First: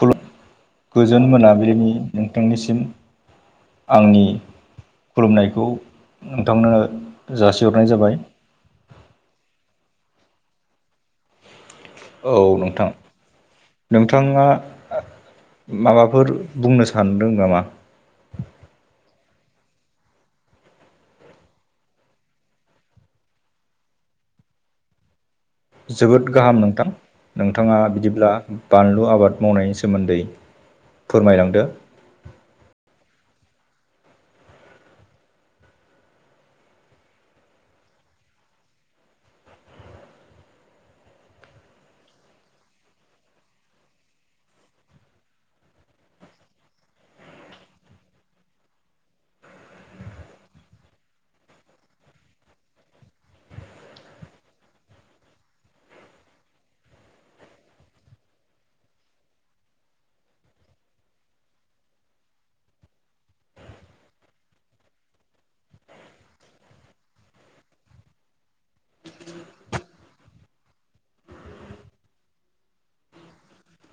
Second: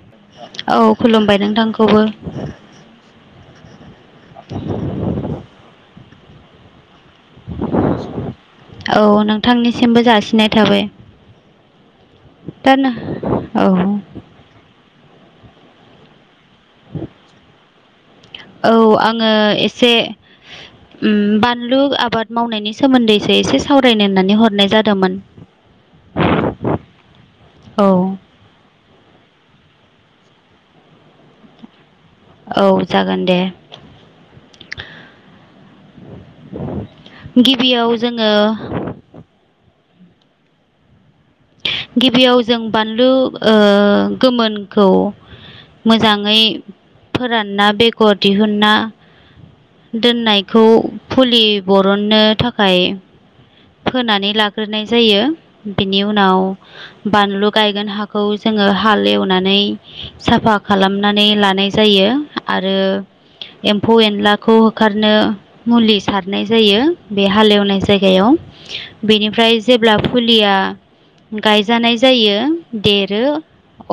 खुलुम औ गोजोन खुलुमबाय मोनाबिलिनि नोंथांखौबो नोंथांनिसिम आंनि खुलुमनायखौ नोंथांनो जासिहरनाय जाबाय औ नोंथांनिसिमबो जासिनाय थाबाय दा नो औ बिथाङा माबाफोर बुंनो सानदों नामा औ आङो एसे उम बानलु आबाद मावनायनि सोमोनदैसो एसे सावरायनो होननानै हरनाय जादोंमोन जोबोद गाहाम नोंथां नोंथाङा औ बिदिब्ला बानलु आबाद मावनायनि सोमोनदै फोरमायलांदो औ जागोन दे गिबियाव जोङो गिबियाव जों बानलु गोमोनखौ मोजाङै फोरानना बेगर दिहुना दोननायखौ फुलि बरननो थाखाय फोनानै लाग्रोनाय जायो बेनि उनाव बानलु गायगोन हाखौ जोङो हाल एवनानै साफा खालामनानै लानाय जायो आरो एमफौ एनलाखौ होखारनो मुलि सारनाय जायो बे हाल एवनाय जायगायाव बेनिफ्राय जेब्ला फुलिया गायजानाय जायो देरो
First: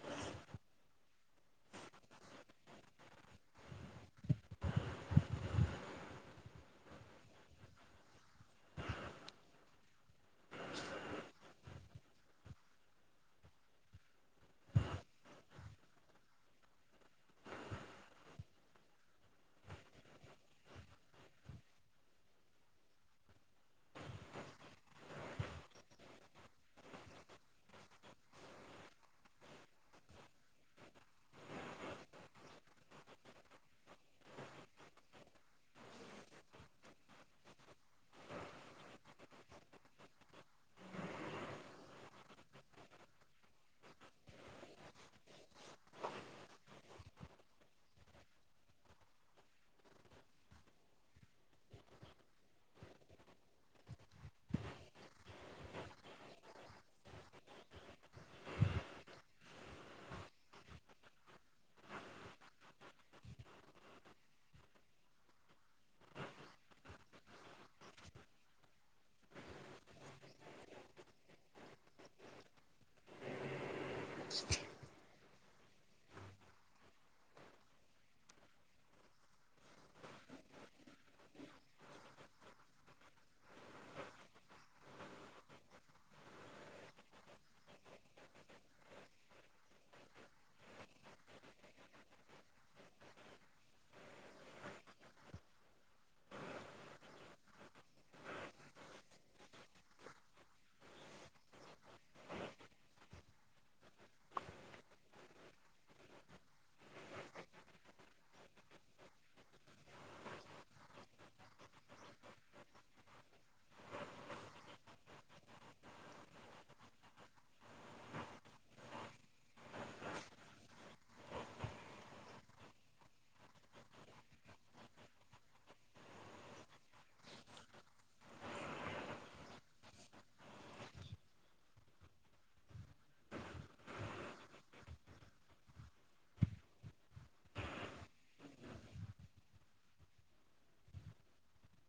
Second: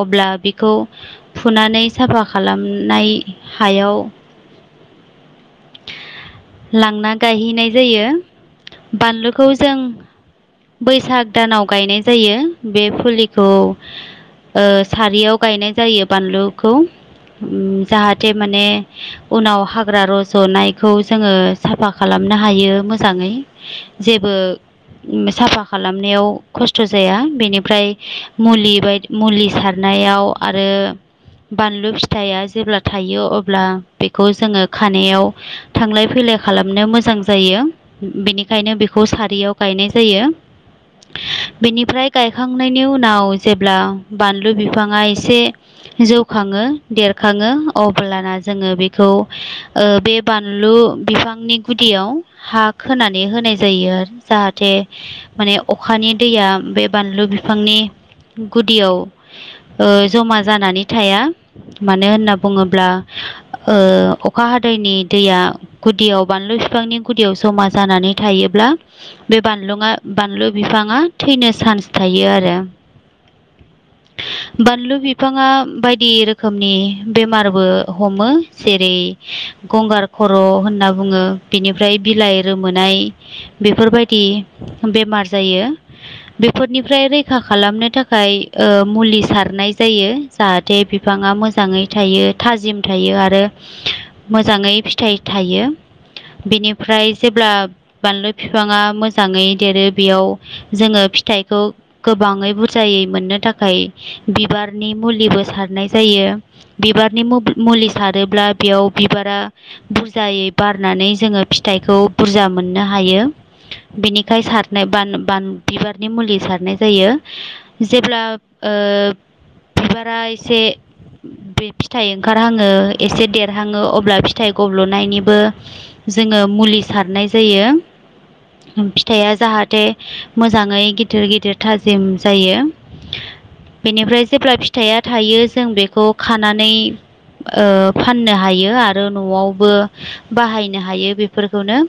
अब्ला बेखौ फुनानै साफा खालामनाय हायाव लांना गायहैनाय जायो बानलुखौ जों बैसाग दानाव गायनाय जायो बे फुलिखौ ओ सारियाव गायनाय जायो बानलुखौ ओम जाहाथे माने उनाव हाग्रा रज'नायखौ जोङो साफा खालामनो हायो मोजाङै जेबो साफा खालामनायाव खसथ' जाया बेनिफ्राय मुलि बाय मुलि सारनायाव आरो बानलु फिथाइया जेब्ला थायो अब्ला बेखौ जोङो खानायाव थांलाय फैलाय खालामनो मोजां जायो बेनिखायनो बेखौ सारियाव गायनाय जायो बेनिफ्राय गायखांनायनि उनाव जेब्ला बानलु बिफाङा एसे जौखाङो देरखाङो अब्लाना जोङो बेखौ ओ बे बानलु बिफांनि गुदियाव हा खोनानै होनाय जायो आरो जाहाथे माने अखानि दैया बे बानलु बिफांनि गुदियाव ओ जमा जानानै थाया मानो होनना बुङोब्ला ओ अखा हादैनि दैया गुदियाव बानलु बिफांनि गुदियाव जमा जानानै थायोब्ला बे आ बानलु बिफाङा थैनो चान्स थायो आरो बानलु बिफाङा बायदि रोखोमनि बेमारबो हमो जेरै गंगार खर' होनना बुङो बिनिफ्राय बिलाइ रोमोनाय बेफोरबायदि बेमार जायो बेफोरनिफ्राय रैखा खालामनो थाखाय ओ मुलि सारनाय जायो जाहाथे बिफाङा मोजाङै थायो थाजिम थायो आरो मोजाङै फिथाइ थायो बेनिफ्राय जेब्ला बानलु बिफाङा मोजाङै देरो बेयाव जोङो फिथाइखौ गोबाङै बुरजायै मोननो थाखाय बिबारनि मुलिबो सारनाय जायो बिबारनि मुलि सारोब्ला बेयाव बिबारा बुरजायै बारनानै जोङो फिथाइखौ बुरजा मोननो हायो बिनिखाय सारनाय ब बान बिबारनि मुलि सारनाय जायो जेब्ला बिबारा एसे बे फिथाइ ओंखारहङो एसे देरहङो अब्ला फिथाइ गब्ल'नायनिबो जोङो मुलि सारनाय जायो फिथाया जाहाथे मोजाङै गिदिर गिदिर थाजिम जायो बेनिफ्राय जेब्ला फिथाइया थायो जों बेखौ खानानै फाननो हायो आरो न'आवबो बाहायनो हायो बेफोरखौनो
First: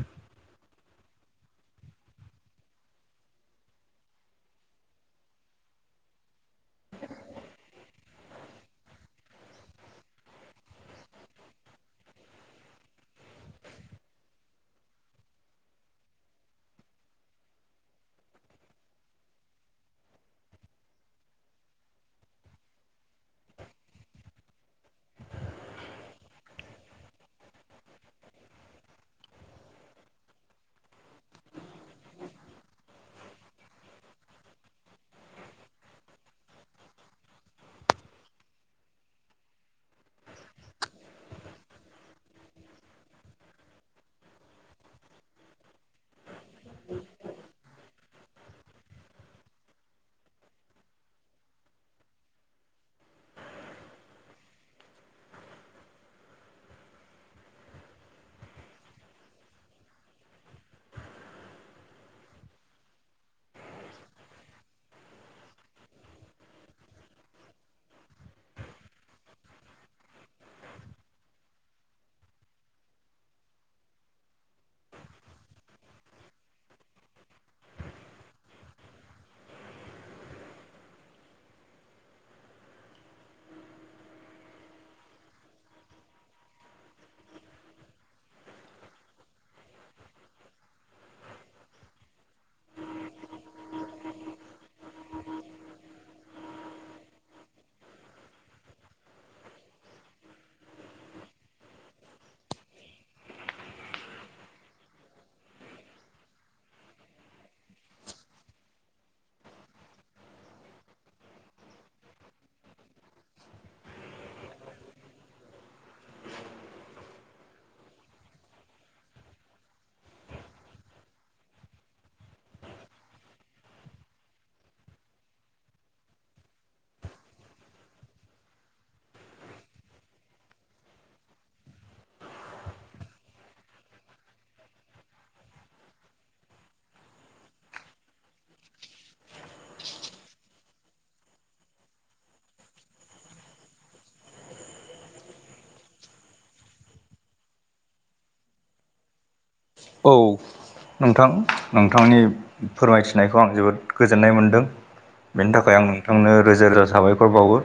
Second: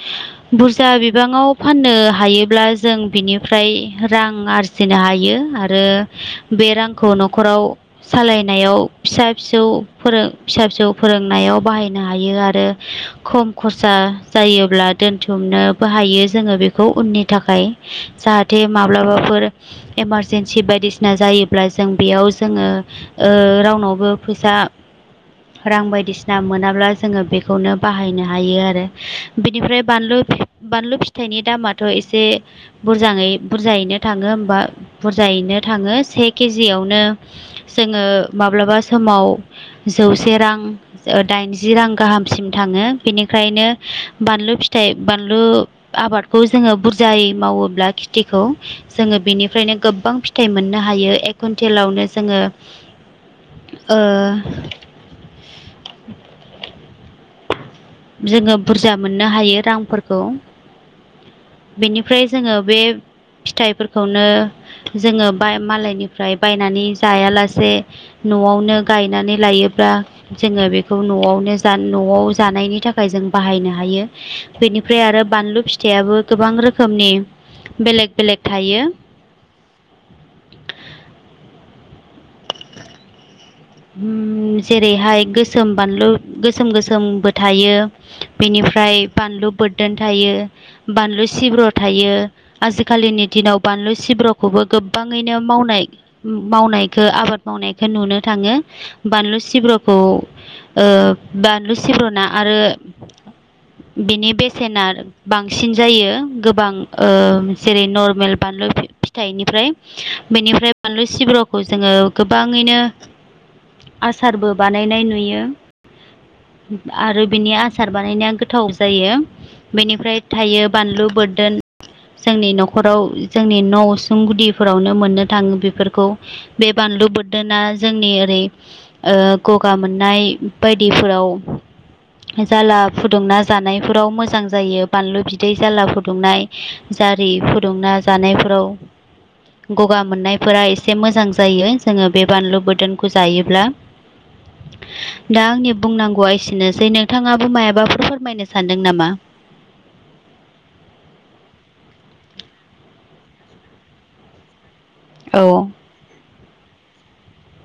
[inaudible] बुरजा बिबाङाव फाननो हायोब्ला जों बिनिफ्राय रां आरजि फिसिनो हायो आरो बे रांखौ न'खराव सालायनायाव फिसा फिसौ फोरों फिसा फिसौ फोरोंनायाव बाहायनो हायो आरो खम खरसा जायोब्ला दोन बुथुमनोबो हायो जोङो बेखौ उननि थाखाय जाहाथे माब्लाबाफोर इमारजेन्सि बायदिसिना जायोब्ला जों बेयाव जोङो रावनावबो फैसा रां बायदिसिना मोनाब्ला जोङो बेखौनो बाहायनो हायो आरो बेनिफ्राय बानलु बानलु फिथाइनि दामाथ' एसे बुरजै बुरजायैनो थाङो होमबा बुरजायैनो थाङो से केजियावनो जोङो माब्लाबा समाव जौसे रां दाइनजि रां गाहामसिम थाङो बेनिफ्रायनो बानलु फि थाय बानलु आबादखौ जोङो बुरजायै मावोब्ला खेथिखौ जोङो बेनिफ्रायनो गोबां फिथाइ मोननो हायो एक कुन्टेलावनो जोङो ओ [inaudible] जोङो बुरजा मोननो हायो रांफोरखौ बेनिफ्राय जोङो बे फिथाइफोरखौनो जोङो मालायनिफ्राय बायनानै जायालासे न'आवनो गायनानै लायोब्ला जोङो बेखौ न'आवनो न'आव जानायनि थाखाय जों बाहायनो हायो बेनिफ्राय आरो बानलु फिथायाबो गोबां रोखोमनि बेलेग बेलेग थायो जेरैहाय गोसोम बानलु गोसोम गोसोमबो थायो बेनिफ्राय बानलु बोरदोन थायो बानलु सिब्र' थायो आजिखालिनि दिनाव बानलु सिब्र'खौबो गोबाङैनो मावनाय मावनायखौ आबाद मावनायखौ नुनो थाङो बानलु सिब्र'खौ बानलु सिब्र'ना आरो बेनि बेसेना बांसिन जायो गोबां जेरै नर्मेल बानलु फिथाइनिफ्राय बेनिफ्राय बानलु सिब्र'खौ जोङो गोबाङैनो आसारबो बानायनाय नुयो आरो बिनि आसार बानायनाया गोथाव जायो बेनिफ्राय थायो बानलु बोरदोन जोंनि न'खराव जोंनि न' सुं गुदिफोरावनो मोननो थाङो। बिफोरखौ बे बानलु बोदोरना जोंनि ओरै ओ गगा मोननाय बायदिफोराव जाला फुदुंना जानायफोराव मोजां जायो। बानलु बिदै जाला फुदुंनाय। जारि फुदुंना जानायफोराव गगा मोननायफोरा एसे मोजां जायो। जोङो बे बानलु बोदोनखौ जायोब्ला। दा आंनि बुंनांगौआ एसेनोसै नोंथाङाबो मायाबाफोर फोरमायनो सानदों नामा? औ नोंथां नोंथांनि फोरमायथिनायखौ आं जोबोद गोजोननाय मोनदों। औ बेनि थाखाय आं नोंथांनो रोजा रोजा साबायखर बावो।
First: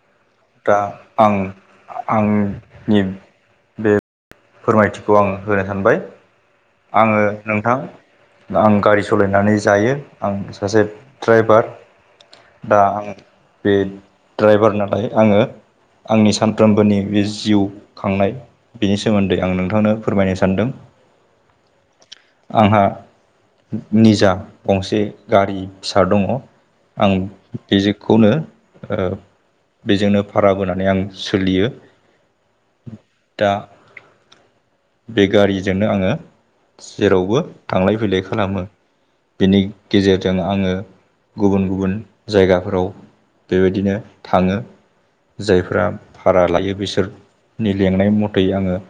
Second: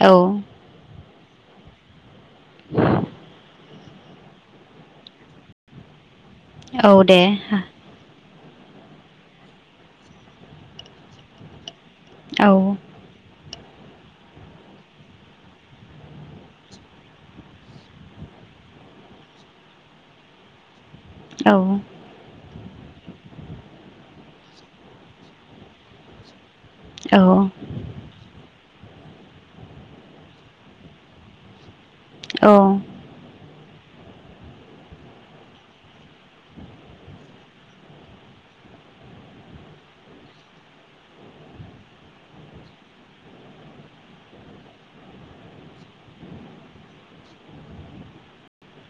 औ दा आं आंनि बे फोरमायथिखौ आं होनो सानबाय औ दे आङो नोंथां। आं गारि सलायनानै जायो आं सासे द्राइभार। औ दा आं बे द्राइभार नालाय आङो आंनि सानफ्रोमबोनि बे जिउ खांनाय बेनि सोमोन्दै आं नोंथांनो फोरमायनो सानदों। औ। आंहा निजा गंसे गारि फिसा दङ। आं औ बे [unintelligible] खौनो ओ बेजोंनो भारा बोनानै आं सोलियो। अ दा बे गारिजोंनो आङो जेरावबो थांलाय फैलाय खालामो। बिनि गेजेरजों आङो गुबुन गुबुन जायगाफोराव बेबायदिनो थाङो। जायफोरा भारा लायो बिसोरनि लेंनाय मथै आङो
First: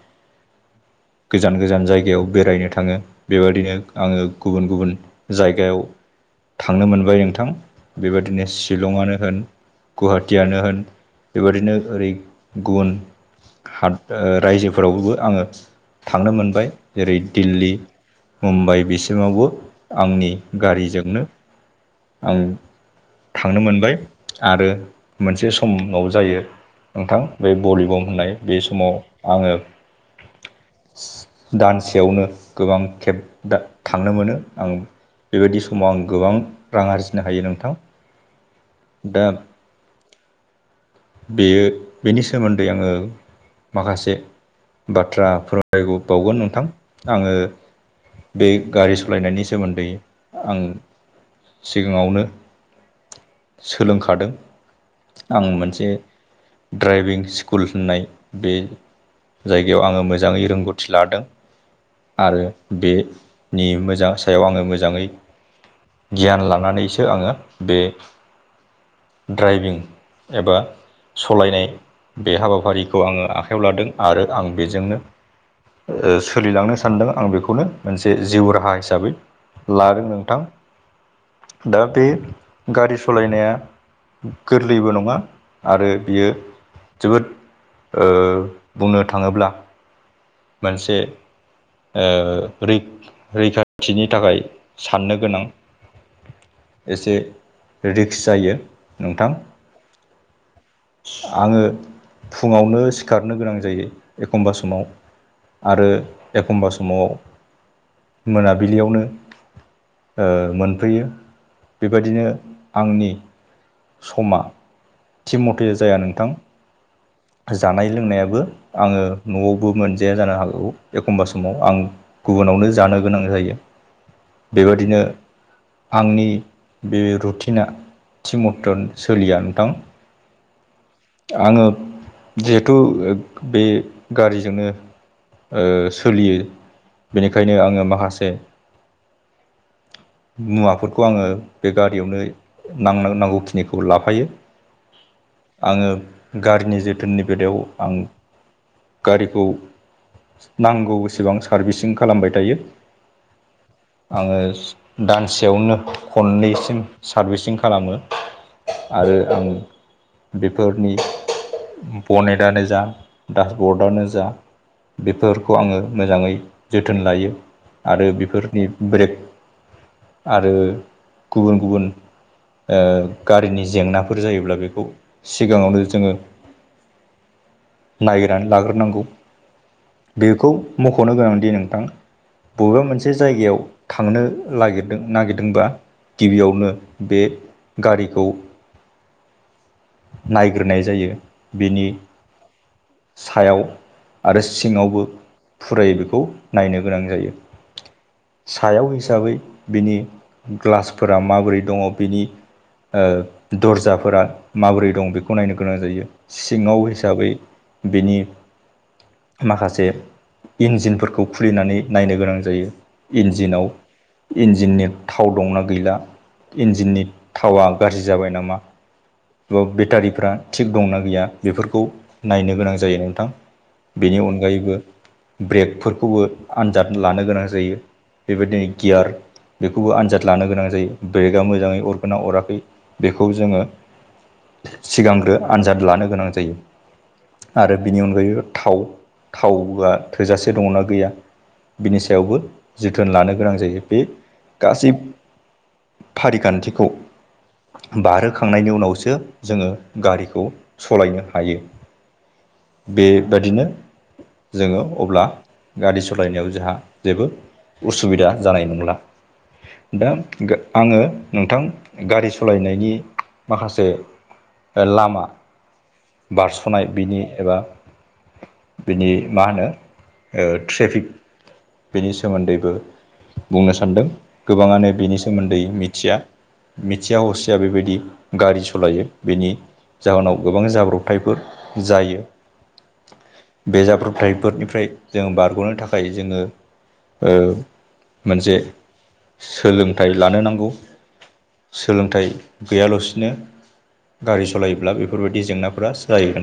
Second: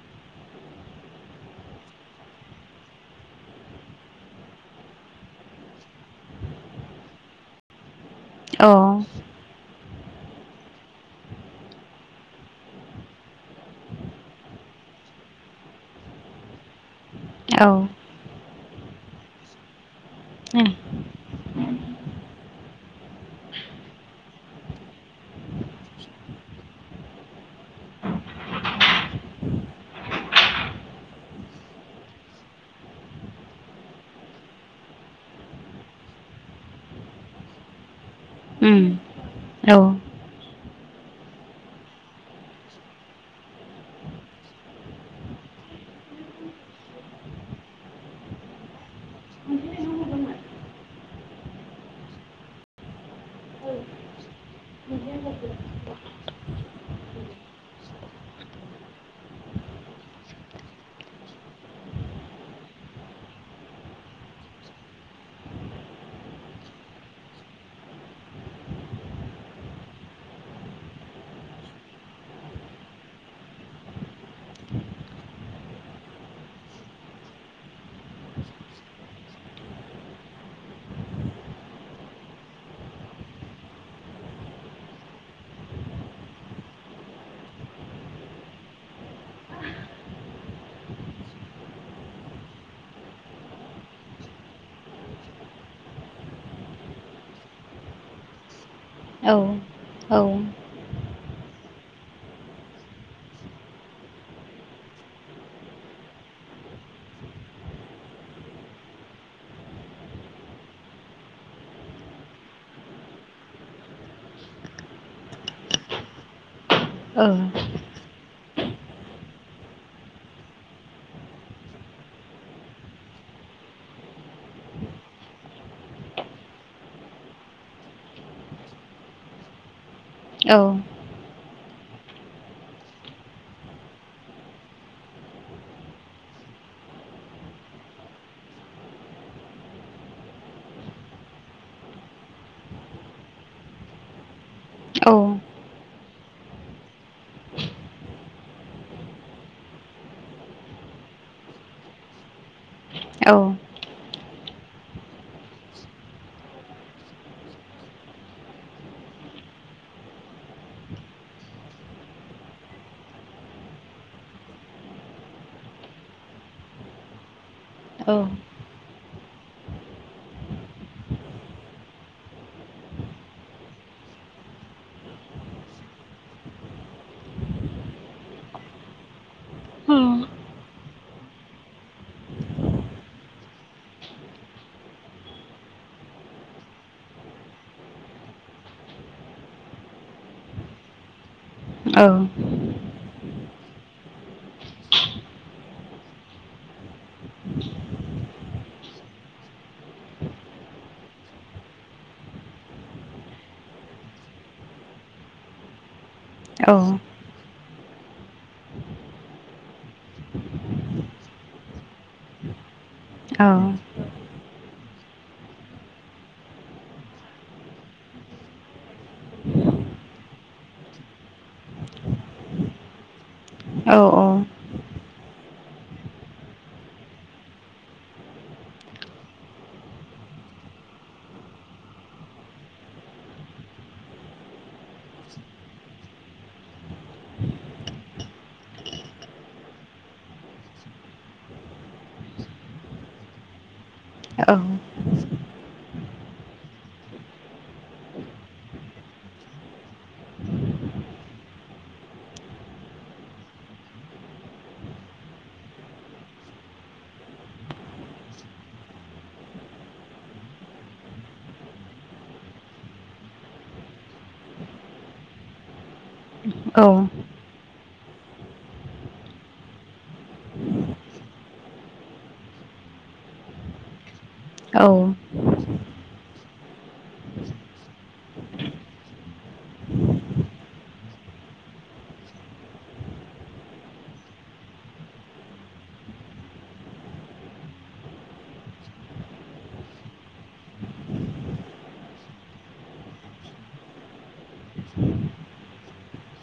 गोजान गोजान जायगायाव बेरायनो थाङो बिबायदिनो आङो गुबुन गुबुन जायगायाव थांनो मोनबाय नोंथां बेबादिनो औ शिलंआनो होन गुवाहाटियानो होन बेबादिनो ओरै गुबुन हाद ओ रायजोफोरावबो आङो थांनो मोनबाय। जेरै औ दिल्ली मुम्बाइ बिसिमावबो आंनि गारिजोंनो आं थांनो मोनबाय आरो मोनसे समाव जायो। नोंथां बे भलिबम होननाय बे समाव आङो दानसेयावनो गोबां खेब थांनो मोनो आं। बिबायदि समाव आं गोबां रां आरजिनो हायो नोंथां। उम दा औ बेयो बिनि सोमोन्दै आङो माखासे बाथ्रा फोरमायबावगोन नोंथां आङो बेयो गारि सलायनायनि सोमोन्दै आं सिगाङावनो सोलोंखादों। आं मोनसे ड्राइभिं स्कुल होननाय बे जायगायाव आङो मोजाङै रोंगौथि लादों। आरो बे नि मोजां सायाव आङो मोजाङै गियान लानानैसो आङो बे ड्राइभिं एबा सलायनाय बे हाबाफारिखौ आङो आखायाव लादों आरो आं बेजोंनो ओ सोलिलांनो सानदों आं बेखौनो मोनसे जिउ राहा हिसाबै। लादों नोंथां दा बे गारि सालायनाया गोरलैबो नङा आरो बियो जोबोद ओ बुंनो थाङोब्ला मोनसे ओ रै रैखाथिनि थाखाय साननो गोनां। एसे रिक्स जायो। नोंथां औ-औ आङो फुङावनो सिखारनो गोनां जायो एखमबा समाव आरो एखमबा समाव मोनाबिलियावनो ओ मोनफैयो बेबायदिनो आंनि समा थिग मथे जाया नोंथां। औ जानाय लोंनायाबो आङो न'वावबो मोनजाया जानो हागौ एखमबा समाव आं गुबुनावनो जानो गोनां जायो बेबादिनो आंनि बे रुटिना थि मथन सोलिया नोंथां औ आङो जिहेथु बे गारिजोंनो ओ सोलियो बेनिखायनो आङो माखासे मुवाफोरखौ आङो बे गारियावनो नां नांगौखिनिखौ लाफायो औ आङो गारिनि जोथोननि बेलायाव आं गारिखौ नांगौ सेबां सारभिसिं खालामबाय थायो। औ आङो दानसेयावनो खननैसिम सारभिसिं खालामो। आरो आं बेफोरनि बनेटनो जा डासबर्डआनो जा बेफोरखौ आङो मोजाङै जोथोन लायो आरो बेफोरनि ब्रेक आरो गुबुन गुबुन ओ गारिनि जेंनाफोर जायोब्ला बेखौ सिगाङावनो जोङो नायगोरनानै लाग्रोनांगौ। बेखौ मख'नो गोनांदि नोंथां बबेबा मोनसे जायगायाव थांनो लागे नागिरदोंबा गिबियावनो बे गारिखौ नायग्रोनाय जायो बिनि सायाव आरो सिङावबो फुरायै बेखौ नायनो गोनां जायो। सायाव हिसाबै बिनि ग्लासफोरा माबोरै दङ बिनि ओ दर्जाफोरा माबोरै दं बेखौ नायनो गोनां जायो। सिङाव हिसाबै बिनि माखासे इन्जिनफोरखौ खुलिनानै नायनो गोनां जायो इन्जिनाव इन्जिननि थाव दंना गैला इन्जिननि थावा गाज्रि जाबाय नामा ब बेटारिफ्रा थिग दंना गैया बेफोरखौ नायनो गोनां जायो नोंथां। बेनि अनगायैबो ब्रेकफोरखौबो आनजाद लानो गोनां जायो बेबायदिनो गियार बेखौबो आनजाद लानो गोनां जायो ब्रेका मोजाङै अरगोना अराखै बेखौ जोङो सिगांग्रो आनजाद लानो गोनां जायो। आरो बिनि अनगायै थाव थावआ थोजासे दङना गैया बिनि सायावबो जोथोन लानो गोनां जायो बे औ जिफ फारि खान्थिखौ बारहोखांनायनि उनावसो जोङो गारिखौ सलायनो हायो। बेबादिनो जोङो अब्ला गारि सालायनायाव जोंहा जेबो उसुबिदा जानाय नंला। नोंथां आङो नोंथां गारि सालायनायनि माखासे लामा बारस'नाय औ बिनि एबा बिनि मा होनो ओ ट्रेफिक बेनि सोमोन्दैबो बुंनो सानदों औ गोबाङानो बिनि सोमोन्दै मिथिया। मिथिया हसिया बेबायदि गारि सालायो बेनि जाउनाव गोबां जाब्रबथायफोर जायो। बे जाब्रबथायफोरनिफ्राय जों बारग'नो थाखाय जोङो ओ मोनसे सोलोंथाइ लानो नांगौ। सोलोंथाइ गैयालासिनो गारि सालायोब्ला बेफोरबायदि जेंनाफोरा जायो नों